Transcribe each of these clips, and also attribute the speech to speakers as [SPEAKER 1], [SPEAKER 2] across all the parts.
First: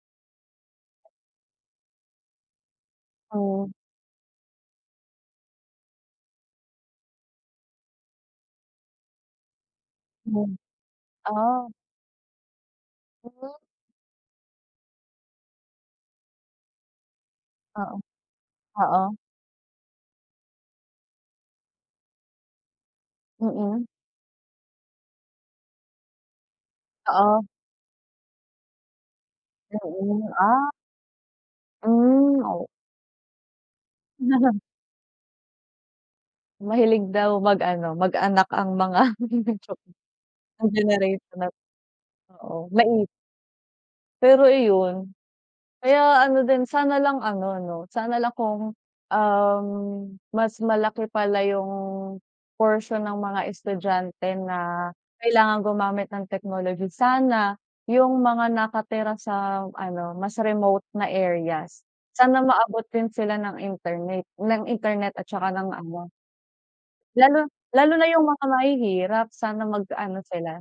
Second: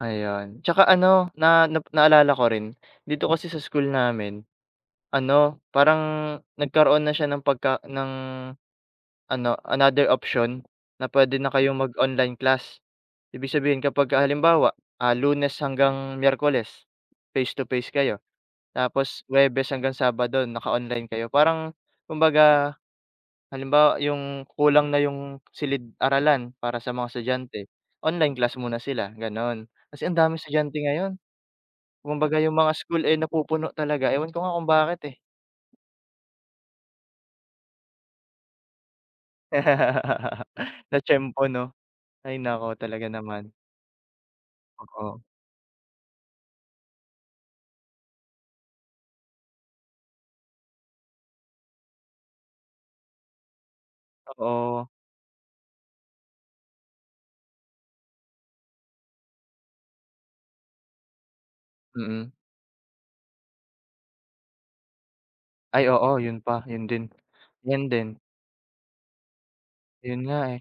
[SPEAKER 1] Ayun, tsaka ano, na na naalala ko rin dito kasi sa
[SPEAKER 2] Oh.
[SPEAKER 1] school namin, ano, parang nagkaroon na siya ng pagka ng ano, another
[SPEAKER 2] Ayun.
[SPEAKER 1] option na puwede na
[SPEAKER 2] Ah.
[SPEAKER 1] kayong mag-online class. Ibig
[SPEAKER 2] [unintelligible]
[SPEAKER 1] sabihin kapagka halimbawa, ah, Lunes hanggang Miyerkules, face to face
[SPEAKER 2] Oo.
[SPEAKER 1] kayo.
[SPEAKER 2] Oo.
[SPEAKER 1] Tapos Huwebes hanggang Sabado naka-online kayo. Parang kumbaga
[SPEAKER 2] Mm.
[SPEAKER 1] halimbawa yung kulang na yung silid-aralan para sa mga
[SPEAKER 2] Oo.
[SPEAKER 1] estudyante, online class muna sila, gano'n. Kasi ang
[SPEAKER 2] Oo,
[SPEAKER 1] daming
[SPEAKER 2] ah.
[SPEAKER 1] estudyante ngayon. Kumbaga
[SPEAKER 2] Hmm,
[SPEAKER 1] yung
[SPEAKER 2] oh.
[SPEAKER 1] mga school, eh, napupuno talaga, ewan ko nga kung bakit, eh.
[SPEAKER 2] Mahilig daw mag-ano, mag anak ang mga joke lang, ang generation
[SPEAKER 1] Natiempo,
[SPEAKER 2] na
[SPEAKER 1] 'no?
[SPEAKER 2] 'to.
[SPEAKER 1] Hay
[SPEAKER 2] Oo,
[SPEAKER 1] naku,
[SPEAKER 2] nait
[SPEAKER 1] talaga naman.
[SPEAKER 2] Pero iyon,
[SPEAKER 1] Oo.
[SPEAKER 2] kaya ano din, sana lang ano, 'no, sana lang kung, um, mas malaki pala yung portion ng mga estudyante na
[SPEAKER 1] Oo.
[SPEAKER 2] kailangan gumamit ng technology. Sana yung mga nakatira sa ano, mas remote na areas,
[SPEAKER 1] Mm.
[SPEAKER 2] sana maabot din sila ng interneyt ng internet at tsaka ng
[SPEAKER 1] Ay,
[SPEAKER 2] ano.
[SPEAKER 1] oo. Yun pa, yun din.
[SPEAKER 2] Lalo
[SPEAKER 1] Yun
[SPEAKER 2] lalo na
[SPEAKER 1] din.
[SPEAKER 2] yung mga mahihirap sana magkaano
[SPEAKER 1] Yun nga,
[SPEAKER 2] sila,
[SPEAKER 1] eh,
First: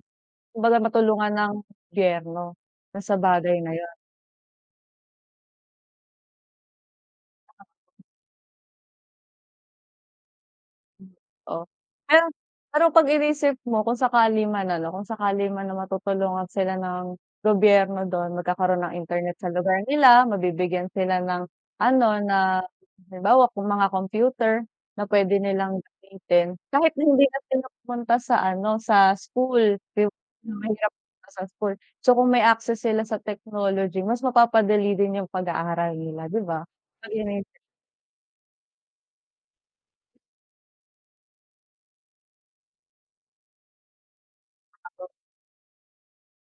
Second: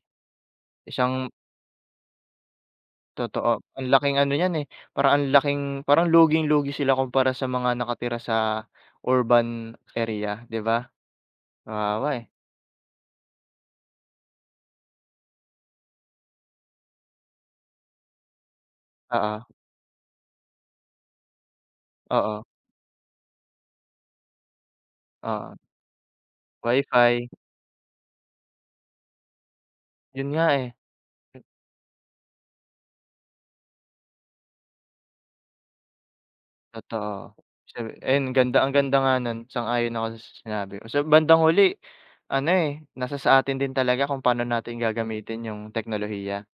[SPEAKER 2] kumbaga
[SPEAKER 1] isang
[SPEAKER 2] matulungan ng gobyerno dun sa bagay
[SPEAKER 1] Totoo.
[SPEAKER 2] na
[SPEAKER 1] Ang
[SPEAKER 2] yun.
[SPEAKER 1] laking ano niyan eh, parang ang laking parang luging-lugi sila kumpara sa mga nakatira sa urban area, di ba?
[SPEAKER 2] Hmm. Oh,
[SPEAKER 1] Kawawa eh.
[SPEAKER 2] ayun. Pero 'pag inisip mo kung sakali man ano, kung sakali man na matutulungan sila ng gobyerno dun, magkakaroon ng internet
[SPEAKER 1] Oo.
[SPEAKER 2] sa lugar nila, mabibigyan sila ng ano,
[SPEAKER 1] Oo.
[SPEAKER 2] na halimbawa mga computer na puwede
[SPEAKER 1] Oo.
[SPEAKER 2] nilang gamitin. Kahit hindi
[SPEAKER 1] Wi-Fi.
[SPEAKER 2] na sila pumunta sa ano, sa school
[SPEAKER 1] Yun nga, eh.
[SPEAKER 2] [unintelligible] mahirap ka
[SPEAKER 1] Hmm.
[SPEAKER 2] sa school. So, kung may access sila sa technology mas mapapadali din yung pag aaral nila, di ba? Ayun na
[SPEAKER 1] Totoo
[SPEAKER 2] yun.
[SPEAKER 1] siyem eh, yun, ganda ang ganda nga nun, sang-ayon ako dun sa sa sinabi mo. Sa bandang huli ano, eh, nasa sa atin din talaga kung paano natin
[SPEAKER 2] Oo.
[SPEAKER 1] gagamitin yung teknolohiya.